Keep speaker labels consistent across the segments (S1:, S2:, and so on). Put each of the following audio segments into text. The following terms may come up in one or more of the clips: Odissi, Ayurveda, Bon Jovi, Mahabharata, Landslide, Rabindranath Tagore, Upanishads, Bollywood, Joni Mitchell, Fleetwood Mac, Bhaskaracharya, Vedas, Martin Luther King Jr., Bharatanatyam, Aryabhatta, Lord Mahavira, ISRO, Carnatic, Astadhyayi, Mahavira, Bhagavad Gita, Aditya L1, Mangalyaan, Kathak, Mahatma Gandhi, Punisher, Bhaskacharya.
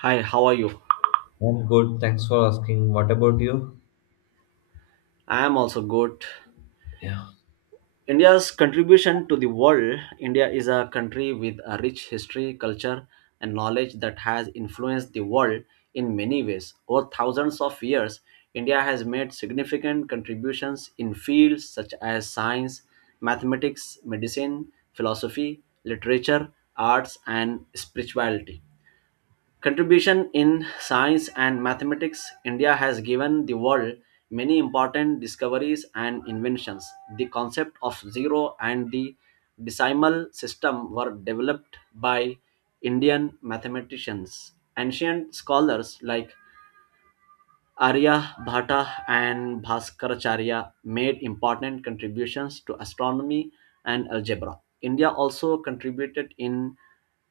S1: Hi, how are you?
S2: I'm good. Thanks for asking. What about you?
S1: I am also good.
S2: Yeah.
S1: India's contribution to the world. India is a country with a rich history, culture, and knowledge that has influenced the world in many ways. Over thousands of years, India has made significant contributions in fields such as science, mathematics, medicine, philosophy, literature, arts, and spirituality. Contribution in science and mathematics. India has given the world many important discoveries and inventions. The concept of zero and the decimal system were developed by Indian mathematicians. Ancient scholars like Arya Bhata and Bhaskaracharya made important contributions to astronomy and algebra. India also contributed in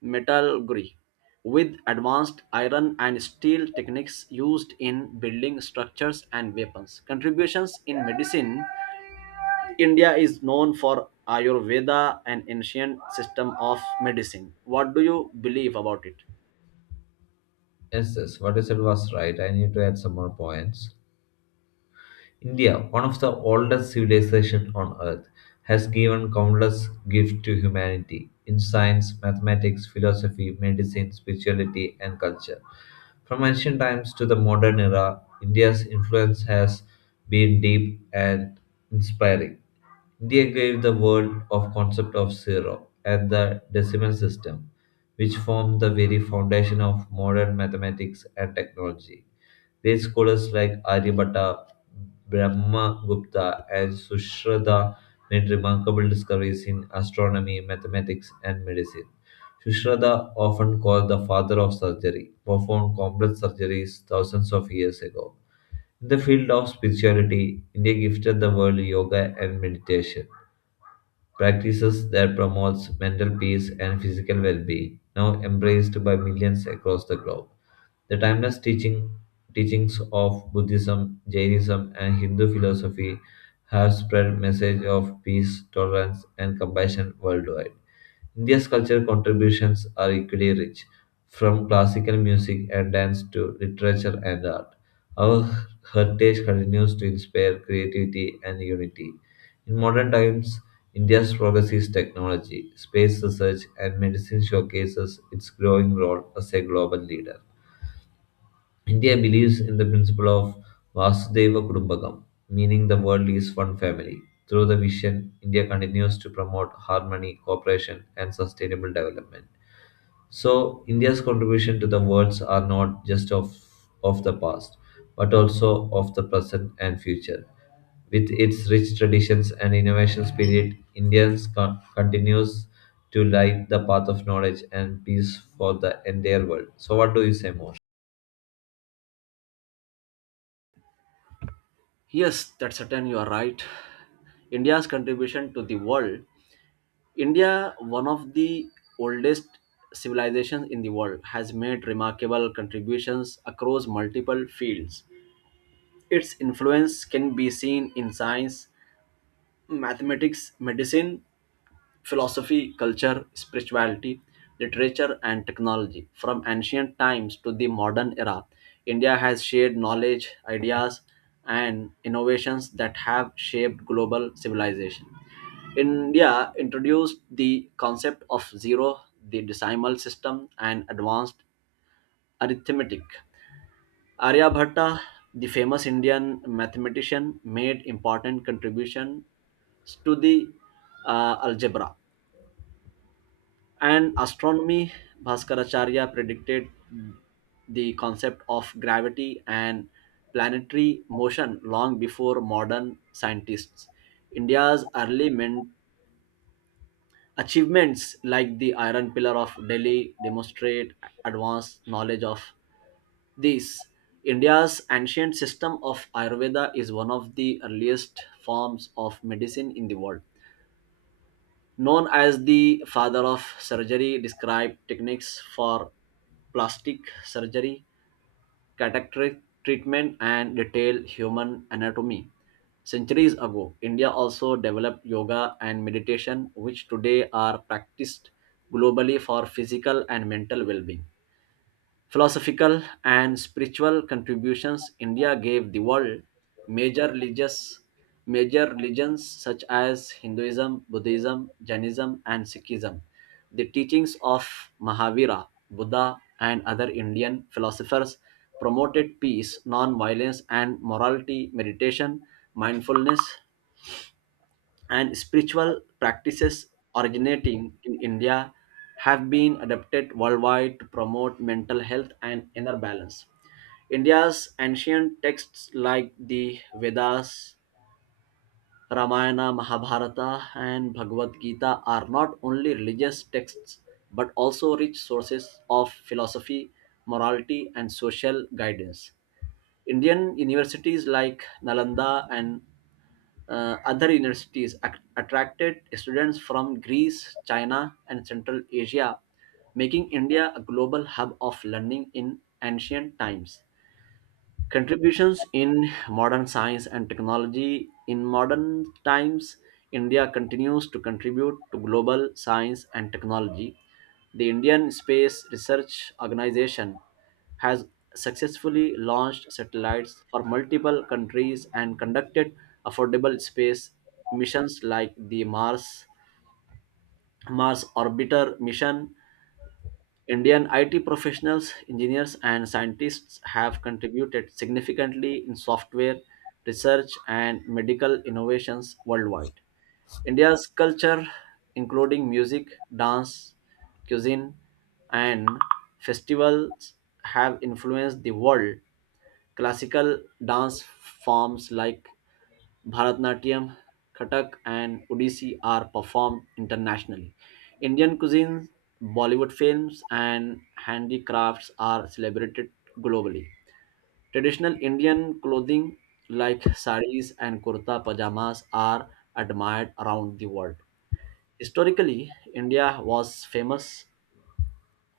S1: metallurgy with advanced iron and steel techniques used in building structures and weapons. Contributions in medicine. India is known for Ayurveda, an ancient system of medicine. What do you believe about it?
S2: Yes, yes. What you said was right. I need to add some more points. India, one of the oldest civilizations on earth, has given countless gifts to humanity in science, mathematics, philosophy, medicine, spirituality, and culture. From ancient times to the modern era, India's influence has been deep and inspiring. India gave the world of concept of zero and the decimal system, which formed the very foundation of modern mathematics and technology. Great scholars like Aryabhatta, Brahmagupta, and Sushruta made remarkable discoveries in astronomy, mathematics, and medicine. Sushruta, often called the father of surgery, performed complex surgeries thousands of years ago. In the field of spirituality, India gifted the world yoga and meditation practices that promotes mental peace and physical well-being, now embraced by millions across the globe. The timeless teaching, teachings of Buddhism, Jainism, and Hindu philosophy have spread message of peace, tolerance, and compassion worldwide. India's cultural contributions are equally rich, from classical music and dance to literature and art. Our heritage continues to inspire creativity and unity. In modern times, India's progress technology, space research, and medicine showcases its growing role as a global leader. India believes in the principle of Vasudeva Kudumbakam, meaning the world is one family. Through the vision, India continues to promote harmony, cooperation, and sustainable development. So India's contribution to the worlds are not just of the past, but also of the present and future. With its rich traditions and innovation spirit, Indians continues to light the path of knowledge and peace for the entire world. So what do you say more?
S1: Yes, that's certain, you are right. India's contribution to the world. India, one of the oldest civilizations in the world, has made remarkable contributions across multiple fields. Its influence can be seen in science, mathematics, medicine, philosophy, culture, spirituality, literature, and technology. From ancient times to the modern era, India has shared knowledge, ideas, and innovations that have shaped global civilization. India introduced the concept of zero, the decimal system, and advanced arithmetic. Aryabhatta, the famous Indian mathematician, made important contribution to the algebra and astronomy. Bhaskaracharya predicted mm, the concept of gravity and planetary motion long before modern scientists. India's achievements, like the Iron Pillar of Delhi, demonstrate advanced knowledge of this. India's ancient system of Ayurveda is one of the earliest forms of medicine in the world, known as the father of surgery, described techniques for plastic surgery, cataract treatment, and detailed human anatomy. Centuries ago, India also developed yoga and meditation, which today are practiced globally for physical and mental well being. Philosophical and spiritual contributions India gave the world. Major religious Major religions such as Hinduism, Buddhism, Jainism, and Sikhism. The teachings of Mahavira, Buddha, and other Indian philosophers promoted peace, non-violence, and morality. Meditation, mindfulness, and spiritual practices originating in India have been adapted worldwide to promote mental health and inner balance. India's ancient texts like the Vedas, Ramayana, Mahabharata, and Bhagavad Gita are not only religious texts but also rich sources of philosophy, morality, and social guidance. Indian universities like Nalanda and other universities attracted students from Greece, China, and Central Asia, making India a global hub of learning in ancient times. Contributions in modern science and technology. In modern times, India continues to contribute to global science and technology. The Indian Space Research Organization has successfully launched satellites for multiple countries and conducted affordable space missions like the Mars Orbiter mission. Indian IT professionals, engineers, and scientists have contributed significantly in software research and medical innovations worldwide. India's culture, including music, dance, cuisine, and festivals, have influenced the world. Classical dance forms like Bharatanatyam, Kathak, and Odissi are performed internationally. Indian cuisine, Bollywood films, and handicrafts are celebrated globally. Traditional Indian clothing like saris and kurta pajamas are admired around the world. Historically, India was famous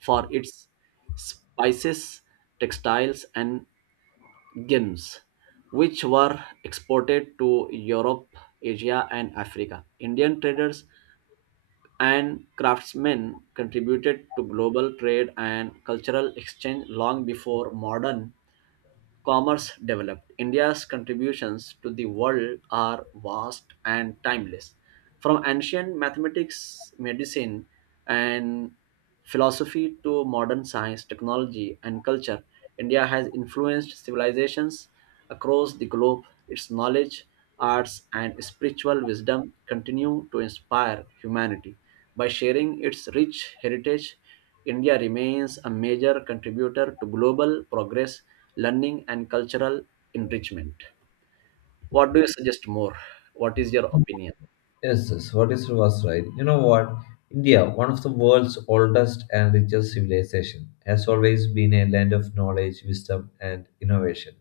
S1: for its spices, textiles, and gems, which were exported to Europe, Asia, and Africa. Indian traders and craftsmen contributed to global trade and cultural exchange long before modern commerce developed. India's contributions to the world are vast and timeless. From ancient mathematics, medicine, and philosophy to modern science, technology, and culture, India has influenced civilizations across the globe. Its knowledge, arts, and spiritual wisdom continue to inspire humanity. By sharing its rich heritage, India remains a major contributor to global progress, learning, and cultural enrichment. What do you suggest more? What is your opinion?
S2: Yes, yes, what is was right? You know what? India, one of the world's oldest and richest civilization, has always been a land of knowledge, wisdom, and innovation.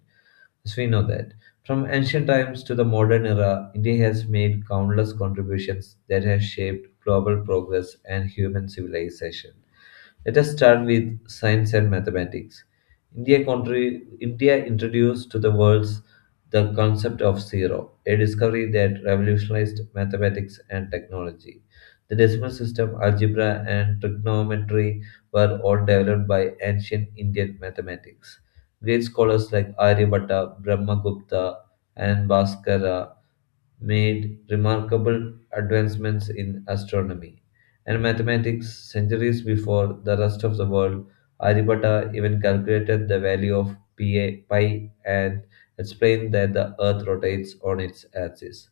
S2: As we know that from ancient times to the modern era, India has made countless contributions that have shaped global progress and human civilization. Let us start with science and mathematics. India, country, India introduced to the world the concept of zero, a discovery that revolutionized mathematics and technology. The decimal system, algebra, and trigonometry were all developed by ancient Indian mathematics. Great scholars like Aryabhatta, Brahmagupta, and Bhaskara made remarkable advancements in astronomy and mathematics centuries before the rest of the world. Aryabhatta even calculated the value of pi and explained that the earth rotates on its axis.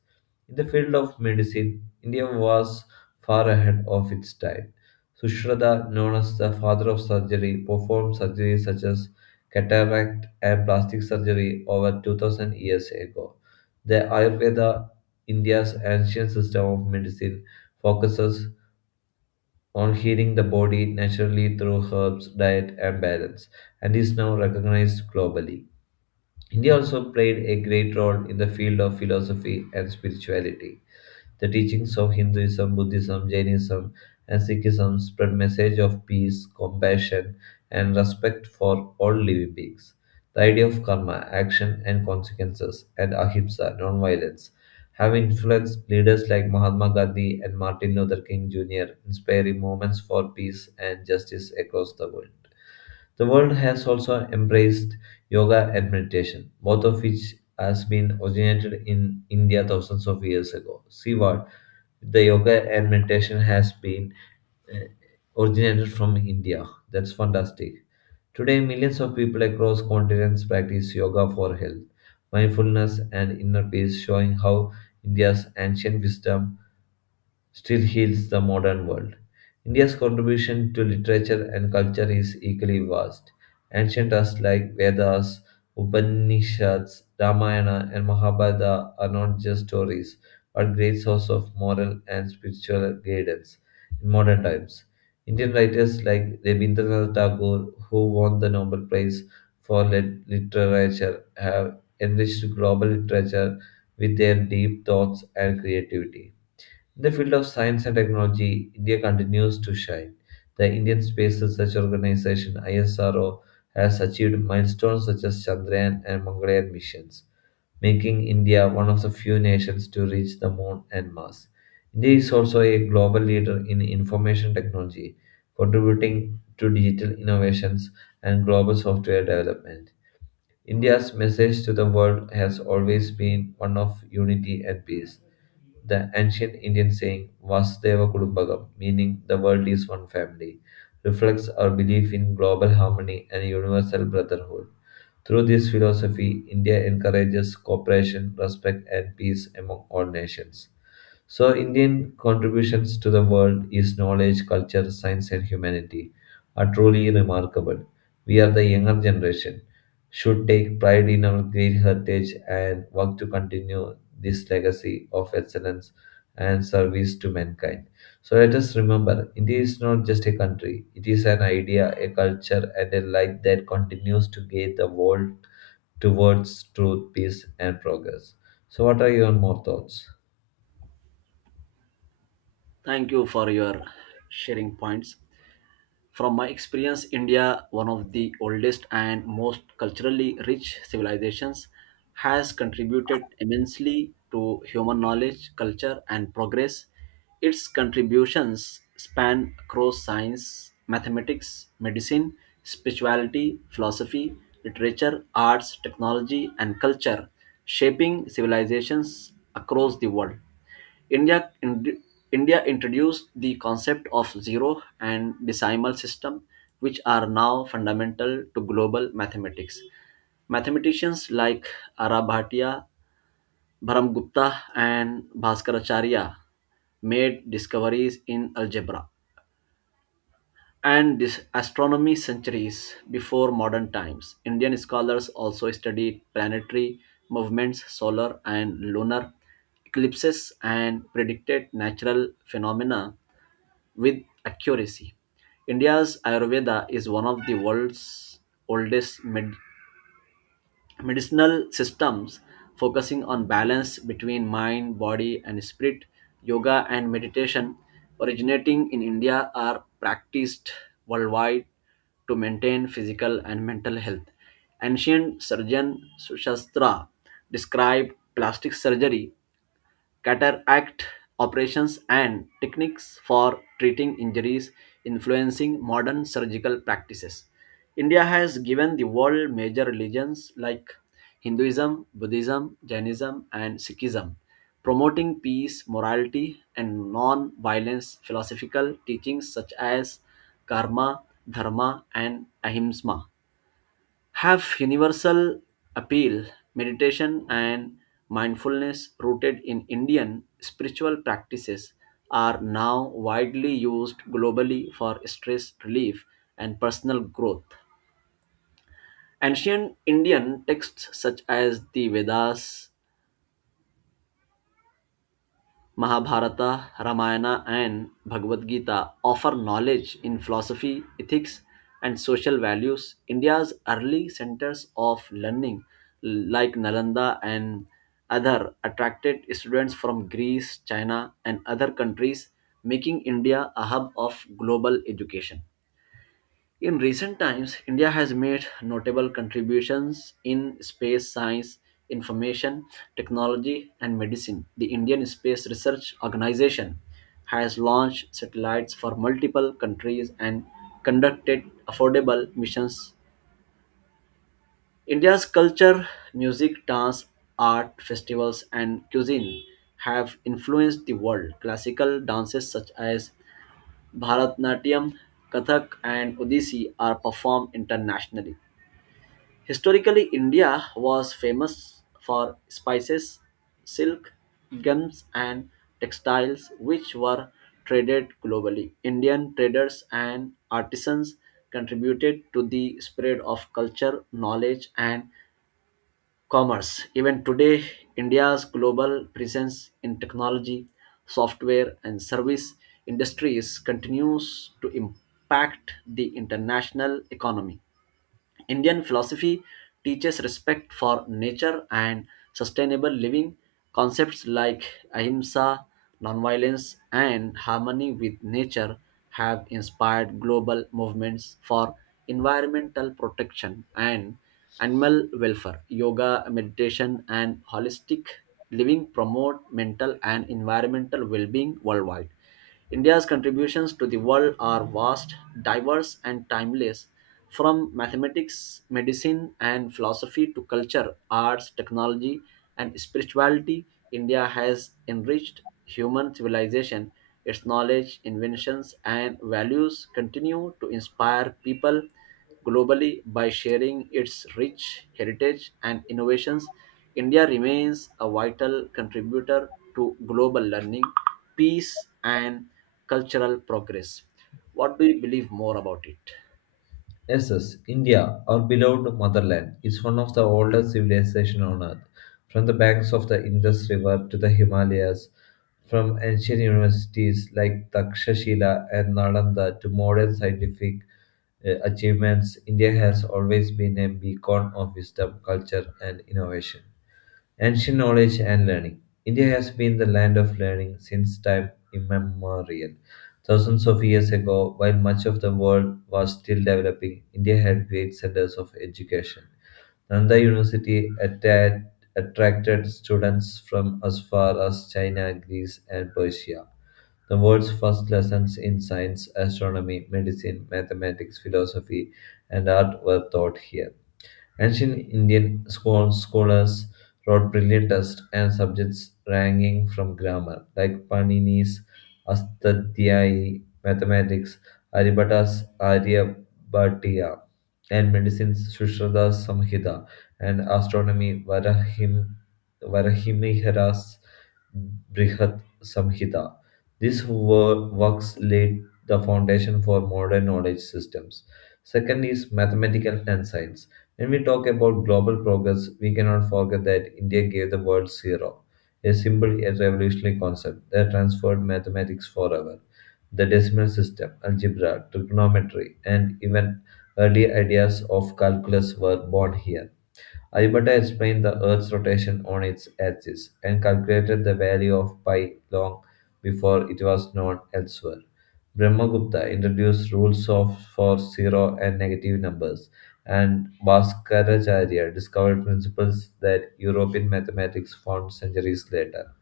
S2: In the field of medicine, India was far ahead of its time. Sushruta, known as the father of surgery, performed surgeries such as cataract and plastic surgery over 2000 years ago. The Ayurveda, India's ancient system of medicine, focuses on healing the body naturally through herbs, diet, and balance, and is now recognized globally. India also played a great role in the field of philosophy and spirituality. The teachings of Hinduism, Buddhism, Jainism, and Sikhism spread message of peace, compassion, and respect for all living beings. The idea of karma, action and consequences, and ahimsa, non-violence, have influenced leaders like Mahatma Gandhi and Martin Luther King Jr., inspiring movements for peace and justice across the world. The world has also embraced yoga and meditation, both of which has been originated in India thousands of years ago. See what the yoga and meditation has been uh, originated from India. That's fantastic. Today, millions of people across continents practice yoga for health, mindfulness, and inner peace, showing how India's ancient wisdom still heals the modern world. India's contribution to literature and culture is equally vast. Ancient texts like Vedas, Upanishads, Ramayana, and Mahabharata are not just stories, but great source of moral and spiritual guidance in modern times. Indian writers like Rabindranath Tagore, who won the Nobel Prize for literature, have enriched global literature with their deep thoughts and creativity. In the field of science and technology, India continues to shine. The Indian Space Research Organization ISRO has achieved milestones such as Chandrayaan and Mangalyaan missions, making India one of the few nations to reach the moon and Mars. India is also a global leader in information technology, contributing to digital innovations and global software development. India's message to the world has always been one of unity and peace. The ancient Indian saying, Vasudeva Kudumbagam, meaning the world is one family, reflects our belief in global harmony and universal brotherhood. Through this philosophy, India encourages cooperation, respect, and peace among all nations. So, Indian contributions to the world is knowledge, culture, science, and humanity are truly remarkable. We are the younger generation, should take pride in our great heritage and work to continue this legacy of excellence and service to mankind. So, let us remember India is not just a country, it is an idea, a culture, and a light that continues to guide the world towards truth, peace, and progress. So, what are your more thoughts?
S1: Thank you for your sharing points. From my experience, India, one of the oldest and most culturally rich civilizations, has contributed immensely to human knowledge, culture, and progress. Its contributions span across science, mathematics, medicine, spirituality, philosophy, literature, arts, technology, and culture, shaping civilizations across the world. India in- India introduced the concept of zero and decimal system, which are now fundamental to global mathematics. Mathematicians like Aryabhata, Brahmagupta, and Bhaskaracharya made discoveries in algebra and this astronomy centuries before modern times. Indian scholars also studied planetary movements, solar and lunar eclipses, and predicted natural phenomena with accuracy. India's Ayurveda is one of the world's oldest medicinal systems, focusing on balance between mind, body, and spirit. Yoga and meditation originating in India are practiced worldwide to maintain physical and mental health. Ancient surgeon Sushastra described plastic surgery, cataract operations, and techniques for treating injuries, influencing modern surgical practices. India has given the world major religions like Hinduism, Buddhism, Jainism, and Sikhism, promoting peace, morality, and non violence. Philosophical teachings such as karma, dharma, and ahimsa have universal appeal. Meditation and mindfulness, rooted in Indian spiritual practices, are now widely used globally for stress relief and personal growth. Ancient Indian texts such as the Vedas, Mahabharata, Ramayana, and Bhagavad Gita offer knowledge in philosophy, ethics, and social values. India's early centers of learning, like Nalanda and other, attracted students from Greece, China, and other countries, making India a hub of global education. In recent times, India has made notable contributions in space science, information, technology, and medicine. The Indian Space Research Organization has launched satellites for multiple countries and conducted affordable missions. India's culture, music, dance, art, festivals, and cuisine have influenced the world. Classical dances such as Bharatanatyam, Kathak, and Odissi are performed internationally. Historically, India was famous for spices, silk, gums, and textiles, which were traded globally. Indian traders and artisans contributed to the spread of culture, knowledge, and commerce. Even today, India's global presence in technology, software, and service industries continues to impact the international economy. Indian philosophy teaches respect for nature and sustainable living. Concepts like ahimsa, nonviolence, and harmony with nature have inspired global movements for environmental protection and animal welfare. Yoga, meditation, and holistic living promote mental and environmental well being worldwide. India's contributions to the world are vast, diverse, and timeless. From mathematics, medicine, and philosophy to culture, arts, technology, and spirituality, India has enriched human civilization. Its knowledge, inventions, and values continue to inspire people globally. By sharing its rich heritage and innovations, India remains a vital contributor to global learning, peace, and cultural progress. What do you believe more about it?
S2: Yes, yes. India, our beloved motherland, is one of the oldest civilizations on earth. From the banks of the Indus River to the Himalayas, from ancient universities like Takshashila and Nalanda to modern scientific achievements, India has always been a beacon of wisdom, culture, and innovation. Ancient knowledge and learning. India has been the land of learning since time immemorial. Thousands of years ago, while much of the world was still developing, India had great centers of education. Nanda University attracted students from as far as China, Greece, and Persia. The world's first lessons in science, astronomy, medicine, mathematics, philosophy, and art were taught here. Ancient Indian scholars wrote brilliant texts and subjects ranging from grammar, like Panini's Astadhyayi, mathematics, Aryabhata's Aryabhatiya, and medicine's Sushruta's Samhita, and astronomy Varahimihira's Brihat Samhita. These works laid the foundation for modern knowledge systems. Second is mathematical and science. When we talk about global progress, we cannot forget that India gave the world zero, a simple yet revolutionary concept that transformed mathematics forever. The decimal system, algebra, trigonometry, and even early ideas of calculus were born here. Alberta explained the Earth's rotation on its axis and calculated the value of pi long before it was known elsewhere. Brahmagupta introduced rules of for zero and negative numbers, and Bhaskacharya discovered principles that European mathematics found centuries later.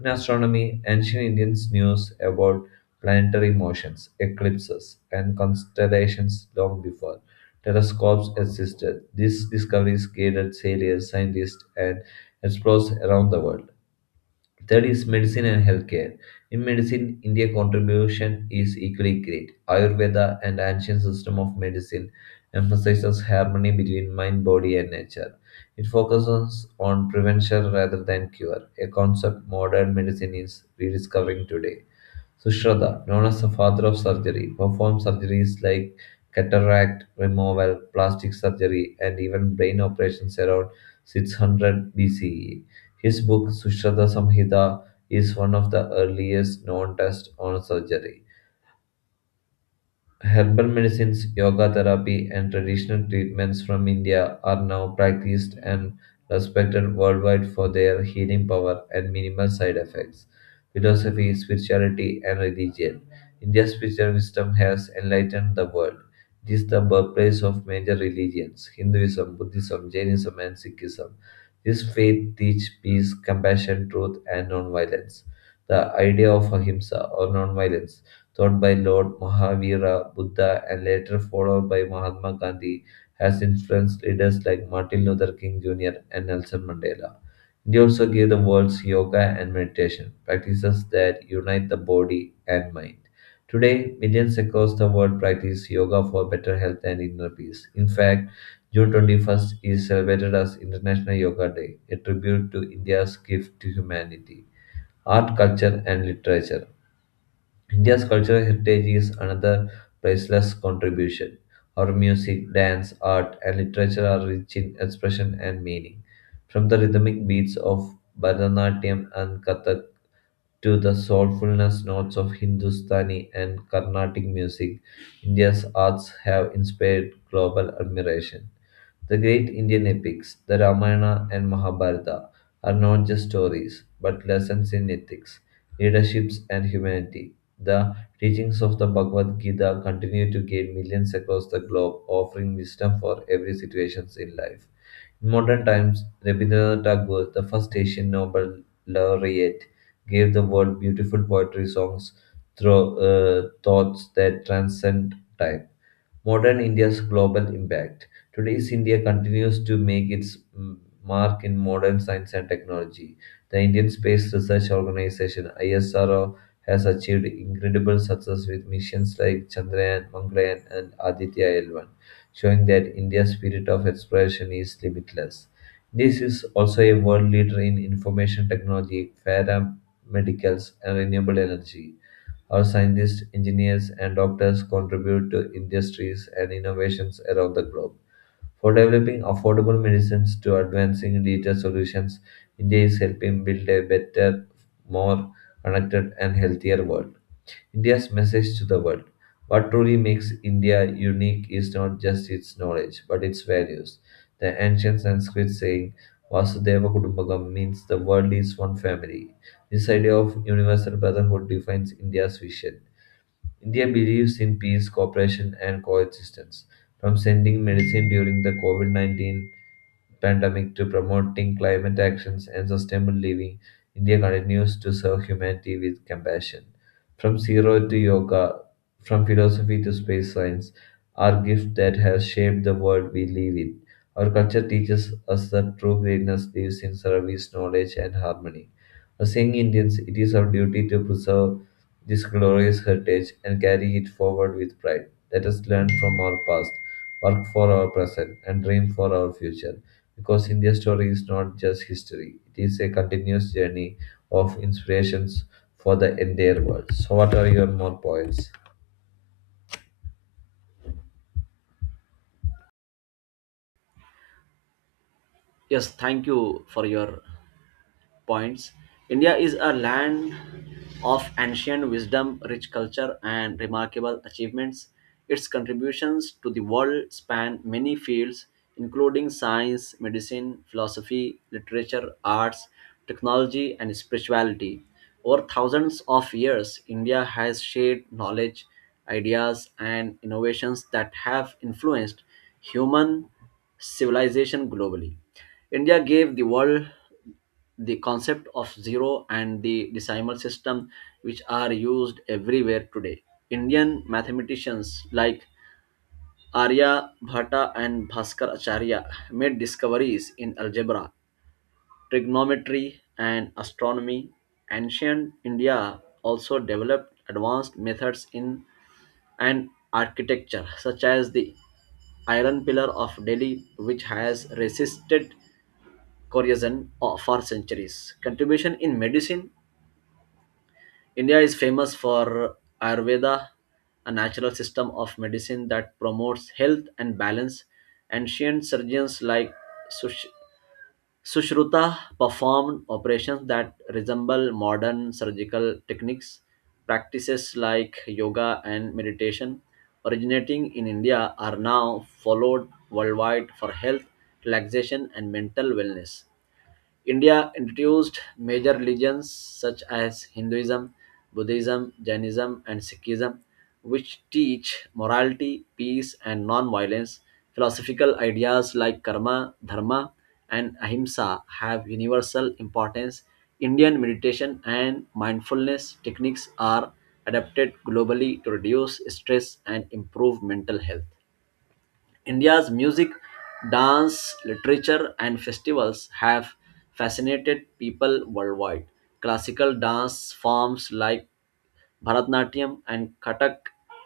S2: In astronomy, ancient Indians knew about planetary motions, eclipses, and constellations long before telescopes existed. These discoveries guided sailors, scientists, and explorers around the world. Third is medicine and healthcare. In medicine, India's contribution is equally great. Ayurveda, an ancient system of medicine, emphasizes harmony between mind, body, and nature. It focuses on prevention rather than cure, a concept modern medicine is rediscovering today. Sushruta, known as the father of surgery, performed surgeries like cataract removal, plastic surgery, and even brain operations around 600 BCE. His book, Sushruta Samhita, is one of the earliest known texts on surgery. Herbal medicines, yoga therapy, and traditional treatments from India are now practiced and respected worldwide for their healing power and minimal side effects. Philosophy, spirituality, and religion. India's spiritual wisdom has enlightened the world. It is the birthplace of major religions Hinduism, Buddhism, Jainism, and Sikhism. This faith teaches peace, compassion, truth, and non-violence. The idea of ahimsa or non-violence taught by Lord Mahavira Buddha and later followed by Mahatma Gandhi, has influenced leaders like Martin Luther King Jr. and Nelson Mandela. India also gave the world yoga and meditation, practices that unite the body and mind. Today, millions across the world practice yoga for better health and inner peace. In fact, June 21st is celebrated as International Yoga Day, a tribute to India's gift to humanity. Art, culture, and literature. India's cultural heritage is another priceless contribution. Our music, dance, art, and literature are rich in expression and meaning. From the rhythmic beats of Bharatanatyam and Kathak to the soulfulness notes of Hindustani and Carnatic music, India's arts have inspired global admiration. The great Indian epics, the Ramayana and Mahabharata, are not just stories, but lessons in ethics, leaderships, and humanity. The teachings of the Bhagavad Gita continue to guide millions across the globe, offering wisdom for every situation in life. In modern times, Rabindranath Tagore, the first Asian Nobel laureate, gave the world beautiful poetry songs, thoughts that transcend time modern India's global impact. Today's India continues to make its mark in modern science and technology. The Indian Space Research Organization ISRO has achieved incredible success with missions like Chandrayaan, Mangalyaan, and Aditya L1, showing that India's spirit of exploration is limitless. This is also a world leader in information technology, paramedicals, and renewable energy. Our scientists, engineers, and doctors contribute to industries and innovations around the globe. For developing affordable medicines to advancing digital solutions, India is helping build a better, more connected, and healthier world. India's message to the world. What truly makes India unique is not just its knowledge, but its values. The ancient Sanskrit saying, Vasudeva Kudumbakam, means the world is one family. This idea of universal brotherhood defines India's vision. India believes in peace, cooperation, and coexistence. From sending medicine during the COVID COVID-19 pandemic to promoting climate actions and sustainable living, India continues to serve humanity with compassion. From zero to yoga, from philosophy to space science, our gift that has shaped the world we live in. Our culture teaches us that true greatness lives in service, knowledge, and harmony. As young Indians, it is our duty to preserve this glorious heritage and carry it forward with pride. Let us learn from our past, work for our present, and dream for our future. Because India's story is not just history, it is a continuous journey of inspirations for the entire world. So, what are your more points?
S1: Yes, thank you for your points. India is a land of ancient wisdom, rich culture, and remarkable achievements. Its contributions to the world span many fields, including science, medicine, philosophy, literature, arts, technology, and spirituality. Over thousands of years, India has shared knowledge, ideas, and innovations that have influenced human civilization globally. India gave the world the concept of zero and the decimal system, which are used everywhere today. Indian mathematicians like Arya Bhatta and Bhaskar Acharya made discoveries in algebra, trigonometry, and astronomy. Ancient India also developed advanced methods in and architecture, such as the iron pillar of Delhi, which has resisted corrosion for centuries. Contribution in medicine. India is famous for Ayurveda, a natural system of medicine that promotes health and balance. Ancient surgeons like Sush- Sushruta performed operations that resemble modern surgical techniques. Practices like yoga and meditation, originating in India, are now followed worldwide for health, relaxation, and mental wellness. India introduced major religions such as Hinduism, Buddhism, Jainism, and Sikhism, which teach morality, peace, and non violence. Philosophical ideas like karma, dharma, and ahimsa have universal importance. Indian meditation and mindfulness techniques are adapted globally to reduce stress and improve mental health. India's music, dance, literature, and festivals have fascinated people worldwide. Classical dance forms like Bharatanatyam and Kathak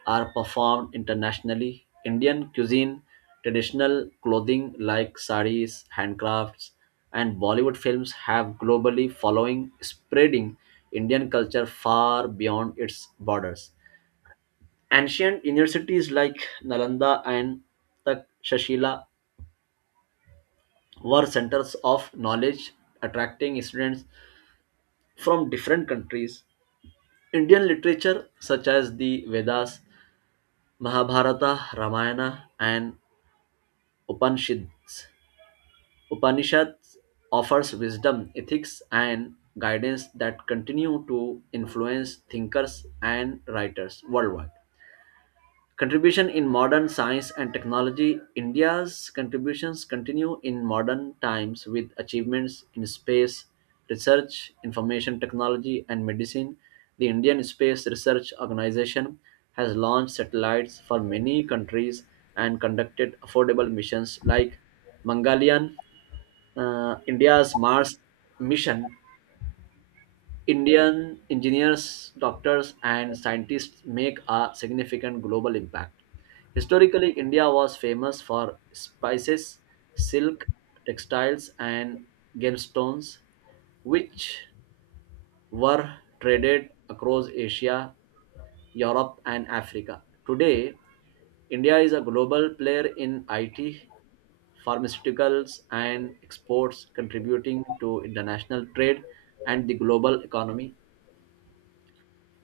S1: are performed internationally. Indian cuisine, traditional clothing like saris, handcrafts, and Bollywood films have globally following, spreading Indian culture far beyond its borders. Ancient universities like Nalanda and Takshashila were centers of knowledge, attracting students from different countries. Indian literature, such as the Vedas, Mahabharata, Ramayana, and Upanishads, Upanishads offers wisdom, ethics, and guidance that continue to influence thinkers and writers worldwide. Contribution in modern science and technology. India's contributions continue in modern times with achievements in space research, information technology, and medicine. The Indian Space Research Organization has launched satellites for many countries and conducted affordable missions like Mangalyaan, India's Mars mission. Indian engineers, doctors, and scientists make a significant global impact. Historically, India was famous for spices, silk, textiles, and gemstones, which were traded across Asia, Europe, and Africa. Today, India is a global player in IT, pharmaceuticals, and exports, contributing to international trade and the global economy.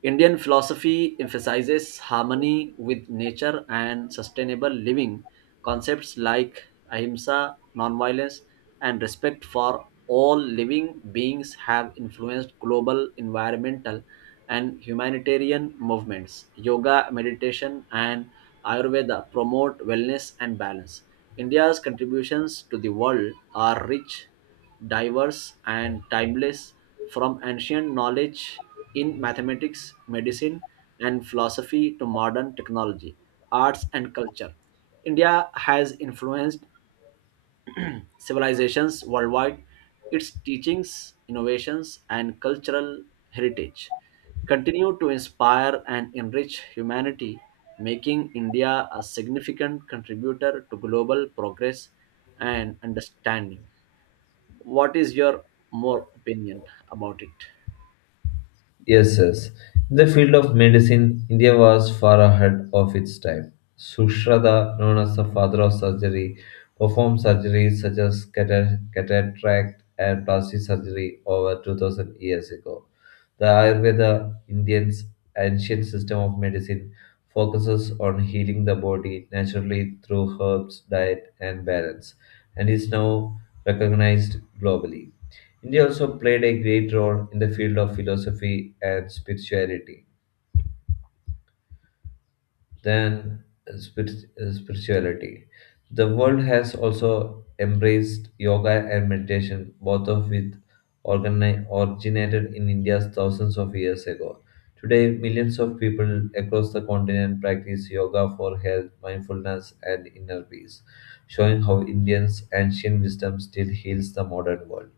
S1: Indian philosophy emphasizes harmony with nature and sustainable living. Concepts like ahimsa, nonviolence, and respect for all living beings have influenced global environmental and humanitarian movements. Yoga, meditation, and Ayurveda promote wellness and balance. India's contributions to the world are rich, diverse, and timeless. From ancient knowledge in mathematics, medicine, and philosophy to modern technology, arts, and culture, India has influenced civilizations worldwide. Its teachings, innovations, and cultural heritage continue to inspire and enrich humanity, making India a significant contributor to global progress and understanding. What is your more opinion about it?
S2: Yes, yes. In the field of medicine, India was far ahead of its time. Sushratta, known as the father of surgery, performed surgeries such as cataract and plastic surgery over 2000 years ago. The Ayurveda, Indian's ancient system of medicine, focuses on healing the body naturally through herbs, diet, and balance, and is now recognized globally. India also played a great role in the field of philosophy and spirituality. Then, uh, spirit, spirituality. The world has also embraced yoga and meditation, both of which originated in India thousands of years ago. Today, millions of people across the continent practice yoga for health, mindfulness, and inner peace, showing how Indians' ancient wisdom still heals the modern world.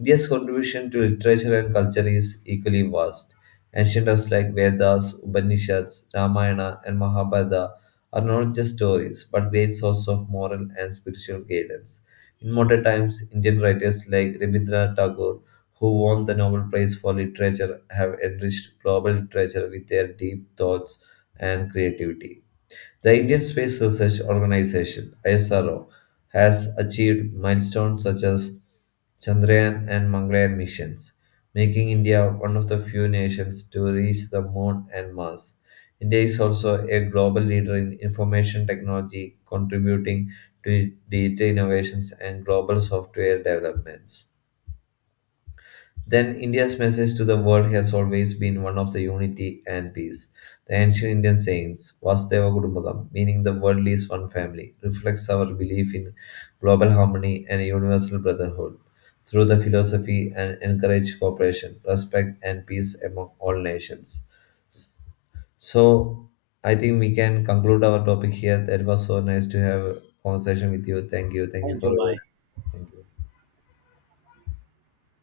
S2: India's contribution to literature and culture is equally vast. Ancient texts like Vedas, Upanishads, Ramayana, and Mahabharata are not just stories but great source of moral and spiritual guidance. In modern times, Indian writers like Rabindranath Tagore, who won the Nobel Prize for Literature, have enriched global literature with their deep thoughts and creativity. The Indian Space Research Organisation (ISRO) has achieved milestones such as Chandrayaan and Mangalyaan missions, making India one of the few nations to reach the moon and Mars. India is also a global leader in information technology, contributing to digital innovations and global software developments. Then, India's message to the world has always been one of the unity and peace. The ancient Indian sayings, Vasudeva Kudumbakam, meaning the world is one family, reflects our belief in global harmony and universal brotherhood through the philosophy and encourage cooperation, respect, and peace among all nations. So, I think we can conclude our topic here. That was so nice to have a conversation with you. Thank you. Thank you
S1: Thank
S2: for
S1: you.
S2: your.
S1: Bye.
S2: Thank you.